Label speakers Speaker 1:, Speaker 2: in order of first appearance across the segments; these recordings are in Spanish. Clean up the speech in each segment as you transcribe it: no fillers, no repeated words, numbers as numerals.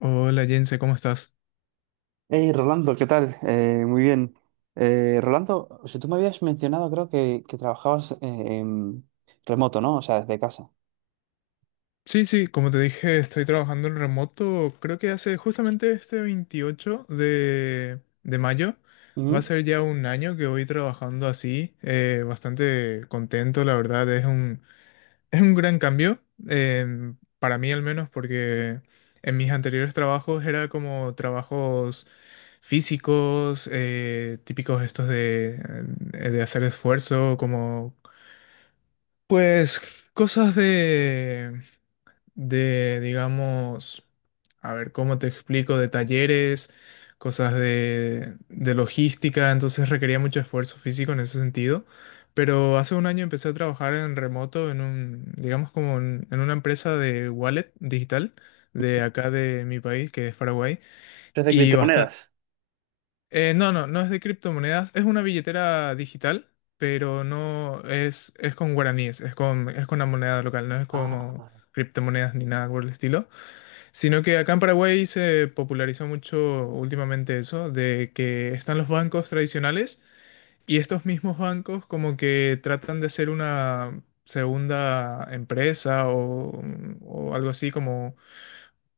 Speaker 1: Hola Jense, ¿cómo estás?
Speaker 2: Hey, Rolando, ¿qué tal? Muy bien. Rolando, o sea, tú me habías mencionado, creo que trabajabas en remoto, ¿no? O sea, desde casa.
Speaker 1: Sí, sí, como te dije, estoy trabajando en remoto. Creo que hace justamente este 28 de mayo. Va a
Speaker 2: Ujú.
Speaker 1: ser ya un año que voy trabajando así. Bastante contento, la verdad. Es un gran cambio, para mí al menos, porque en mis anteriores trabajos era como trabajos físicos, típicos estos de hacer esfuerzo, como pues cosas de digamos, a ver, ¿cómo te explico? De talleres, cosas de logística, entonces requería mucho esfuerzo físico en ese sentido. Pero hace un año empecé a trabajar en remoto en un, digamos, como en una empresa de wallet digital de acá de mi país, que es Paraguay.
Speaker 2: ¿Desde
Speaker 1: Y bastante...
Speaker 2: criptomonedas?
Speaker 1: No, no, no es de criptomonedas, es una billetera digital, pero no es, es con guaraníes, es con la moneda local, no es
Speaker 2: Ah,
Speaker 1: como criptomonedas ni nada por el estilo. Sino que acá en Paraguay se popularizó mucho últimamente eso, de que están los bancos tradicionales y estos mismos bancos como que tratan de ser una segunda empresa o, mm, o algo así como,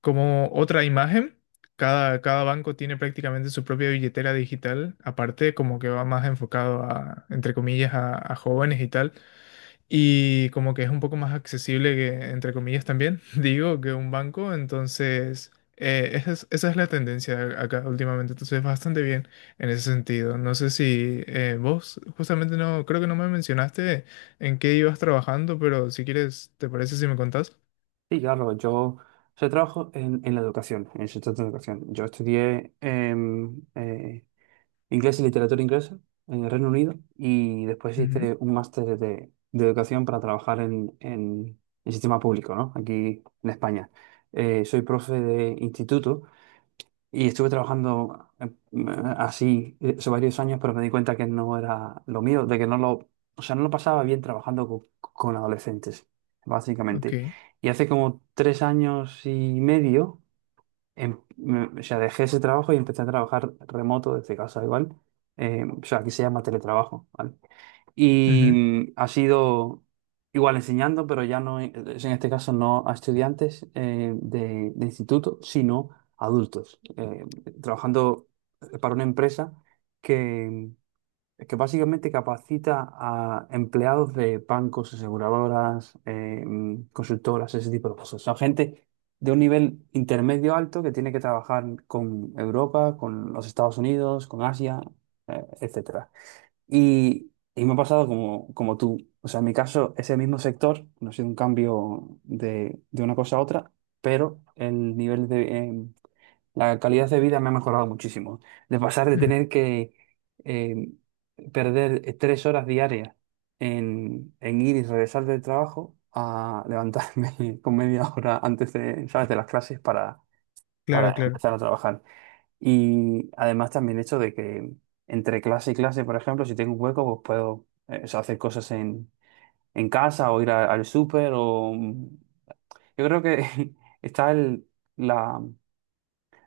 Speaker 1: como otra imagen. Cada, cada banco tiene prácticamente su propia billetera digital, aparte como que va más enfocado a, entre comillas, a jóvenes y tal y como que es un poco más accesible que, entre comillas también, digo, que un banco, entonces esa es la tendencia acá últimamente, entonces bastante bien en ese sentido. No sé si vos justamente no, creo que no me mencionaste en qué ibas trabajando, pero si quieres, ¿te parece si me contás?
Speaker 2: sí, claro, o sea, trabajo en la educación, en el sector de la educación. Yo estudié inglés y literatura inglesa en el Reino Unido y después
Speaker 1: Ujú,
Speaker 2: hice un máster de educación para trabajar en el sistema público, ¿no? Aquí en España. Soy profe de instituto. Y estuve trabajando así eso varios años, pero me di cuenta que no era lo mío, de que no lo, o sea, no lo pasaba bien trabajando con adolescentes, básicamente.
Speaker 1: ok.
Speaker 2: Y hace como tres años y medio, o sea, dejé ese trabajo y empecé a trabajar remoto desde casa, igual. O sea, aquí se llama teletrabajo, ¿vale? Y
Speaker 1: Ujú,
Speaker 2: ha sido igual enseñando, pero ya no, en este caso no a estudiantes de instituto, sino a adultos, trabajando para una empresa que, que básicamente capacita a empleados de bancos, aseguradoras, consultoras, ese tipo de cosas. Son gente de un nivel intermedio alto que tiene que trabajar con Europa, con los Estados Unidos, con Asia, etcétera. Y me ha pasado como, como tú. O sea, en mi caso, ese mismo sector, no ha sido un cambio de una cosa a otra, pero el nivel de... la calidad de vida me ha mejorado muchísimo. De pasar de
Speaker 1: ujú,
Speaker 2: tener que eh, perder tres horas diarias en ir y regresar del trabajo a levantarme con media hora antes de, ¿sabes?, de las clases
Speaker 1: claro,
Speaker 2: para
Speaker 1: claro.
Speaker 2: empezar a trabajar. Y además también el hecho de que entre clase y clase, por ejemplo, si tengo un hueco, pues puedo o sea, hacer cosas en casa o ir al súper o... Yo creo que está la,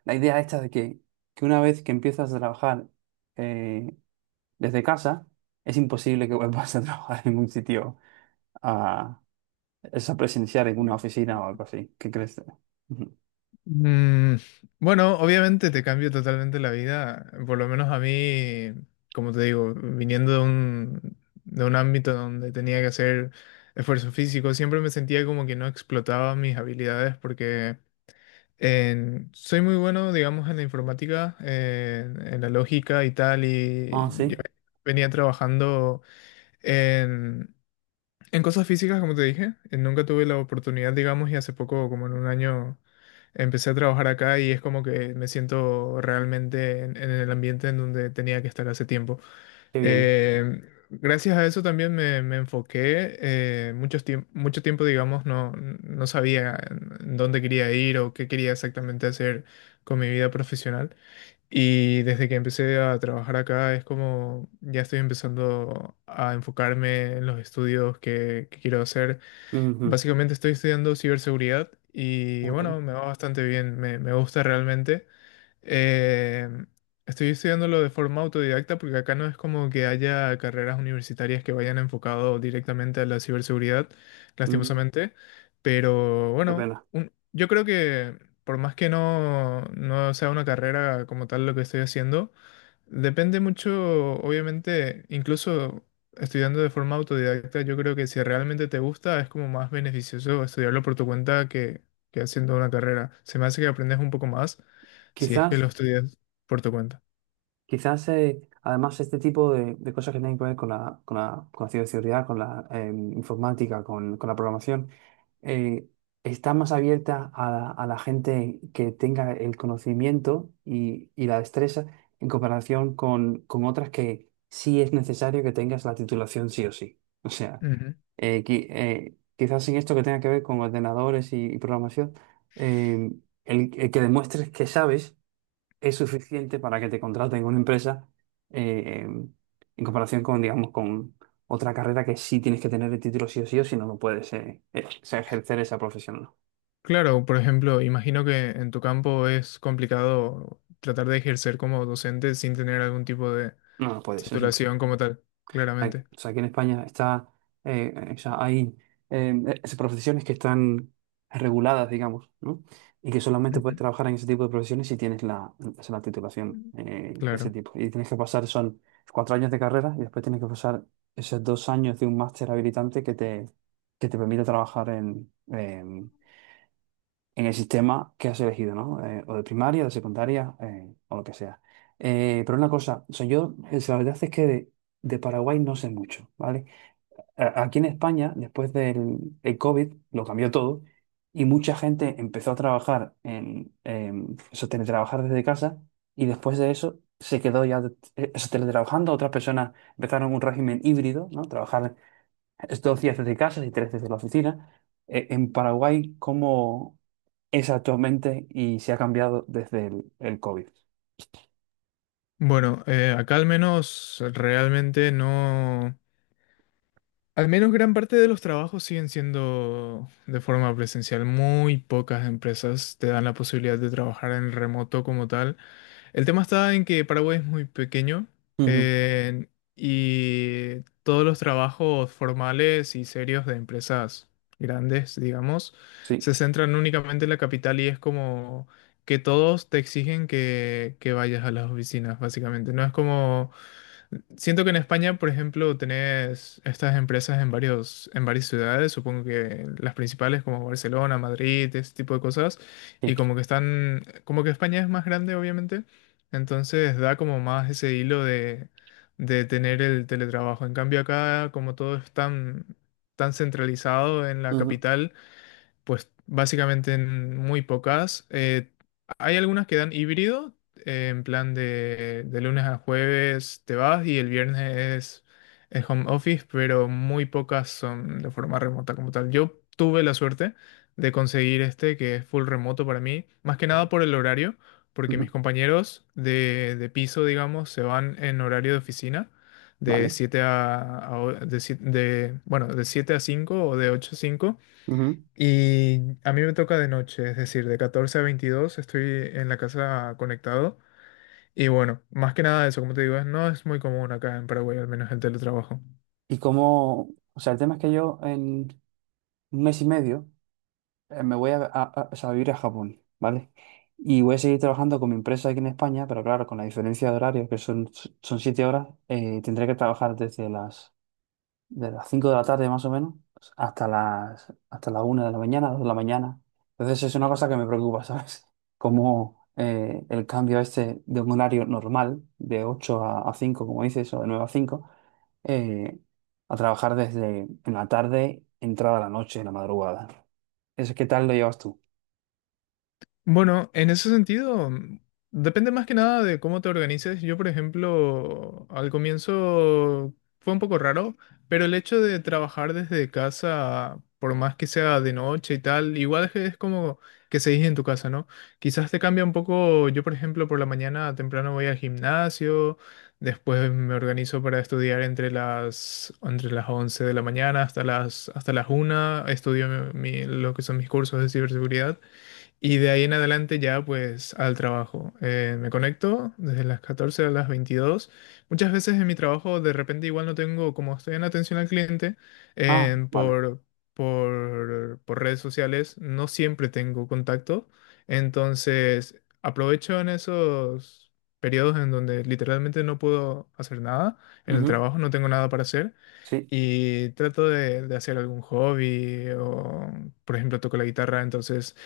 Speaker 2: la idea esta de que una vez que empiezas a trabajar eh, desde casa, es imposible que vuelvas a trabajar en un sitio a, es a presenciar en una oficina o algo así. ¿Qué crees? Ujú.
Speaker 1: Mm, bueno, obviamente te cambia totalmente la vida, por lo menos a mí, como te digo, viniendo de un ámbito donde tenía que hacer esfuerzo físico, siempre me sentía como que no explotaba mis habilidades porque soy muy bueno, digamos, en la informática, en la lógica y tal,
Speaker 2: Ah,
Speaker 1: y
Speaker 2: sí,
Speaker 1: yo venía trabajando en cosas físicas, como te dije, nunca tuve la oportunidad, digamos, y hace poco, como en un año, empecé a trabajar acá y es como que me siento realmente en el ambiente en donde tenía que estar hace tiempo.
Speaker 2: qué bien.
Speaker 1: Eh, Gracias a eso también me enfoqué. Muchos mucho tiempo, digamos, no, no sabía en dónde quería ir o qué quería exactamente hacer con mi vida profesional. Y desde que empecé a trabajar acá es como ya estoy empezando a enfocarme en los estudios que quiero hacer.
Speaker 2: Ujú.
Speaker 1: Básicamente estoy estudiando ciberseguridad y
Speaker 2: Joder.
Speaker 1: bueno, me va bastante bien, me gusta realmente. Eh, Estoy estudiándolo de forma autodidacta porque acá no es como que haya carreras universitarias que vayan enfocado directamente a la ciberseguridad,
Speaker 2: Mm,
Speaker 1: lastimosamente. Pero
Speaker 2: qué
Speaker 1: bueno,
Speaker 2: pena.
Speaker 1: yo creo que por más que no, no sea una carrera como tal lo que estoy haciendo, depende mucho, obviamente, incluso estudiando de forma autodidacta, yo creo que si realmente te gusta es como más beneficioso estudiarlo por tu cuenta que haciendo una carrera. Se me hace que aprendes un poco más si es que lo
Speaker 2: Quizás...
Speaker 1: estudias por tu cuenta.
Speaker 2: Quizás, además, este tipo de cosas que tienen que ver con con la ciberseguridad, con la informática, con la programación, eh, está más abierta a la gente que tenga el conocimiento y la destreza en comparación con otras que sí es necesario que tengas la titulación sí o sí. O sea,
Speaker 1: Ujú.
Speaker 2: quizás en esto que tenga que ver con ordenadores y programación, eh, el que demuestres que sabes es suficiente para que te contraten en una empresa eh, em, en comparación con, digamos, con otra carrera que sí tienes que tener el título sí o sí o si no, no puedes o sea, ejercer esa profesión.
Speaker 1: Claro, por ejemplo, imagino que en tu campo es complicado tratar de ejercer como docente sin tener algún tipo de
Speaker 2: No, no no puedes, es
Speaker 1: titulación
Speaker 2: imposible.
Speaker 1: como tal,
Speaker 2: Aquí
Speaker 1: claramente.
Speaker 2: o sea, aquí en España está, o sea, hay profesiones que están reguladas, digamos, ¿no? Y que solamente puedes
Speaker 1: Ujú.
Speaker 2: trabajar en ese tipo de profesiones si tienes o sea, la titulación de ese
Speaker 1: Claro.
Speaker 2: tipo. Y tienes que pasar, son cuatro años de carrera y después tienes que pasar esos dos años de un máster habilitante que te permite trabajar en el sistema que has elegido, ¿no? O de primaria, de secundaria, o lo que sea. Pero una cosa, o sea, yo, la verdad es que de Paraguay no sé mucho, ¿vale? a- aquí en España, después del COVID, lo cambió todo y mucha gente empezó a trabajar en eso, teletrabajar desde casa y después de eso se quedó ya eso, teletrabajando. Otras personas empezaron un régimen híbrido, ¿no? Trabajar dos días desde casa y tres desde la oficina. En Paraguay, ¿cómo es actualmente y se ha cambiado desde el COVID?
Speaker 1: Bueno, acá al menos realmente no. Al menos gran parte de los trabajos siguen siendo de forma presencial. Muy pocas empresas te dan la posibilidad de trabajar en remoto como tal. El tema está en que Paraguay es muy pequeño
Speaker 2: Ujú.
Speaker 1: eh, y todos los trabajos formales y serios de empresas grandes, digamos,
Speaker 2: Sí,
Speaker 1: se centran únicamente en la capital y es como que todos te exigen que vayas a las oficinas, básicamente. No es como... Siento que en España, por ejemplo, tenés estas empresas en varios, en varias ciudades, supongo que las principales como Barcelona, Madrid, este tipo de cosas,
Speaker 2: sí.
Speaker 1: y como que están, como que España es más grande, obviamente, entonces da como más ese hilo de tener el teletrabajo. En cambio acá, como todo es tan, tan centralizado en la
Speaker 2: Ujú.
Speaker 1: capital, pues básicamente en muy pocas. Hay algunas que dan híbrido, en plan de lunes a jueves te vas y el viernes es home office, pero muy pocas son de forma remota como tal. Yo tuve la suerte de conseguir este que es full remoto para mí, más que nada por el horario, porque mis
Speaker 2: Ujú.
Speaker 1: compañeros de piso, digamos, se van en horario de oficina. De
Speaker 2: Vale.
Speaker 1: 7 a de, bueno, de 7 a 5 o de 8 a 5
Speaker 2: Ujú.
Speaker 1: y a mí me toca de noche, es decir, de 14 a 22 estoy en la casa conectado. Y bueno, más que nada eso, como te digo, no es muy común acá en Paraguay, al menos el teletrabajo.
Speaker 2: Y como, o sea, el tema es que yo un mes y medio, me voy o sea, a vivir a Japón, ¿vale? Y voy a seguir trabajando con mi empresa aquí en España, pero claro, con la diferencia de horario, son siete horas, tendré que trabajar de las cinco de la tarde más o menos hasta la una de la mañana, dos de la mañana. Entonces es una cosa que me preocupa, ¿sabes? Como el cambio este de un horario normal, de 8 a 5 como dices, o de 9 a 5 eh, a trabajar desde en la tarde, entrada a la noche, en la madrugada. ¿Eso qué tal lo llevas tú?
Speaker 1: Bueno, en ese sentido, depende más que nada de cómo te organices. Yo, por ejemplo, al comienzo fue un poco raro, pero el hecho de trabajar desde casa, por más que sea de noche y tal, igual es que es como que seguís en tu casa, ¿no? Quizás te cambia un poco. Yo, por ejemplo, por la mañana temprano voy al gimnasio, después me organizo para estudiar entre las 11 de la mañana hasta las una. Estudio lo que son mis cursos de ciberseguridad. Y de ahí en adelante ya pues al trabajo. Me conecto desde las 14 a las 22. Muchas veces en mi trabajo de repente igual no tengo, como estoy en atención al cliente,
Speaker 2: Ah,
Speaker 1: eh,
Speaker 2: vale.
Speaker 1: por, por redes sociales, no siempre tengo contacto. Entonces aprovecho en esos periodos en donde literalmente no puedo hacer nada, en el
Speaker 2: Ujú.
Speaker 1: trabajo no tengo nada para hacer.
Speaker 2: Sí.
Speaker 1: Y trato de hacer algún hobby o, por ejemplo, toco la guitarra, entonces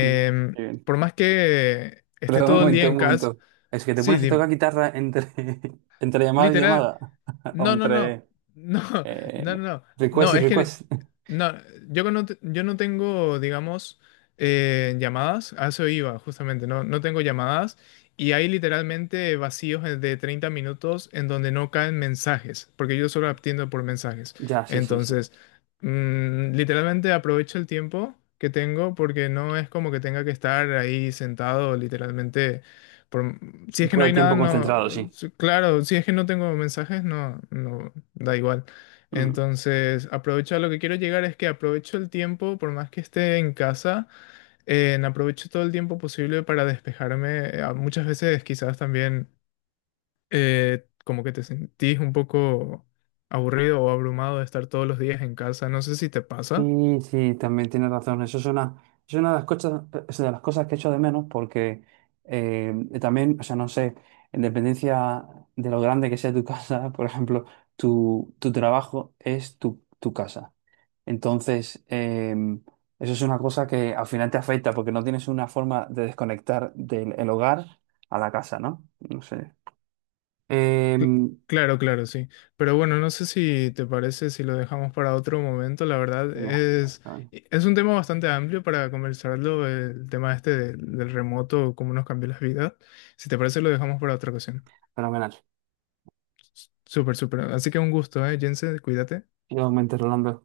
Speaker 2: Mm, qué bien.
Speaker 1: por más que esté
Speaker 2: Pero un
Speaker 1: todo el día
Speaker 2: momento,
Speaker 1: en
Speaker 2: un
Speaker 1: casa,
Speaker 2: momento. ¿Es que te
Speaker 1: sí,
Speaker 2: pones a
Speaker 1: dime.
Speaker 2: tocar guitarra entre, entre llamada y
Speaker 1: Literal,
Speaker 2: llamada? ¿O
Speaker 1: no, no, no.
Speaker 2: entre
Speaker 1: No, no,
Speaker 2: eh,
Speaker 1: no.
Speaker 2: request
Speaker 1: No,
Speaker 2: y
Speaker 1: es que
Speaker 2: request?
Speaker 1: no, yo que no, yo no tengo, digamos, llamadas. A eso iba, justamente. No, no tengo llamadas. Y hay literalmente vacíos de 30 minutos en donde no caen mensajes, porque yo solo atiendo por mensajes.
Speaker 2: Ya, sí, sí, sí.
Speaker 1: Entonces, literalmente aprovecho el tiempo que tengo porque no es como que tenga que estar ahí sentado literalmente por si es que
Speaker 2: Todo
Speaker 1: no
Speaker 2: el
Speaker 1: hay nada,
Speaker 2: tiempo
Speaker 1: no.
Speaker 2: concentrado, sí.
Speaker 1: Claro, si es que no tengo mensajes, no, no, da igual.
Speaker 2: Mm.
Speaker 1: Entonces, aprovecho, a lo que quiero llegar es que aprovecho el tiempo, por más que esté en casa, en aprovecho todo el tiempo posible para despejarme. Muchas veces quizás también como que te sentís un poco aburrido o abrumado de estar todos los días en casa. No sé si te pasa.
Speaker 2: Sí, sí, también tienes razón. Eso es una de las cosas, es de las cosas que echo de menos porque eh, también, o sea, no sé, en dependencia de lo grande que sea tu casa, por ejemplo, tu trabajo es tu, tu casa. Entonces, eso es una cosa que al final te afecta porque no tienes una forma de desconectar del el hogar a la casa, ¿no? No sé. Eh,
Speaker 1: Cl- Claro, claro, sí. Pero bueno, no sé si te parece si lo dejamos para otro momento. La verdad
Speaker 2: ya,
Speaker 1: es, e, es un tema bastante amplio para conversarlo, el tema este del, del remoto, cómo nos cambió las vidas. Si te parece, lo dejamos para otra ocasión.
Speaker 2: fenomenal.
Speaker 1: Súper, súper. Así que un gusto, ¿eh, Jensen? Cuídate.
Speaker 2: ¡Yo me Rolando!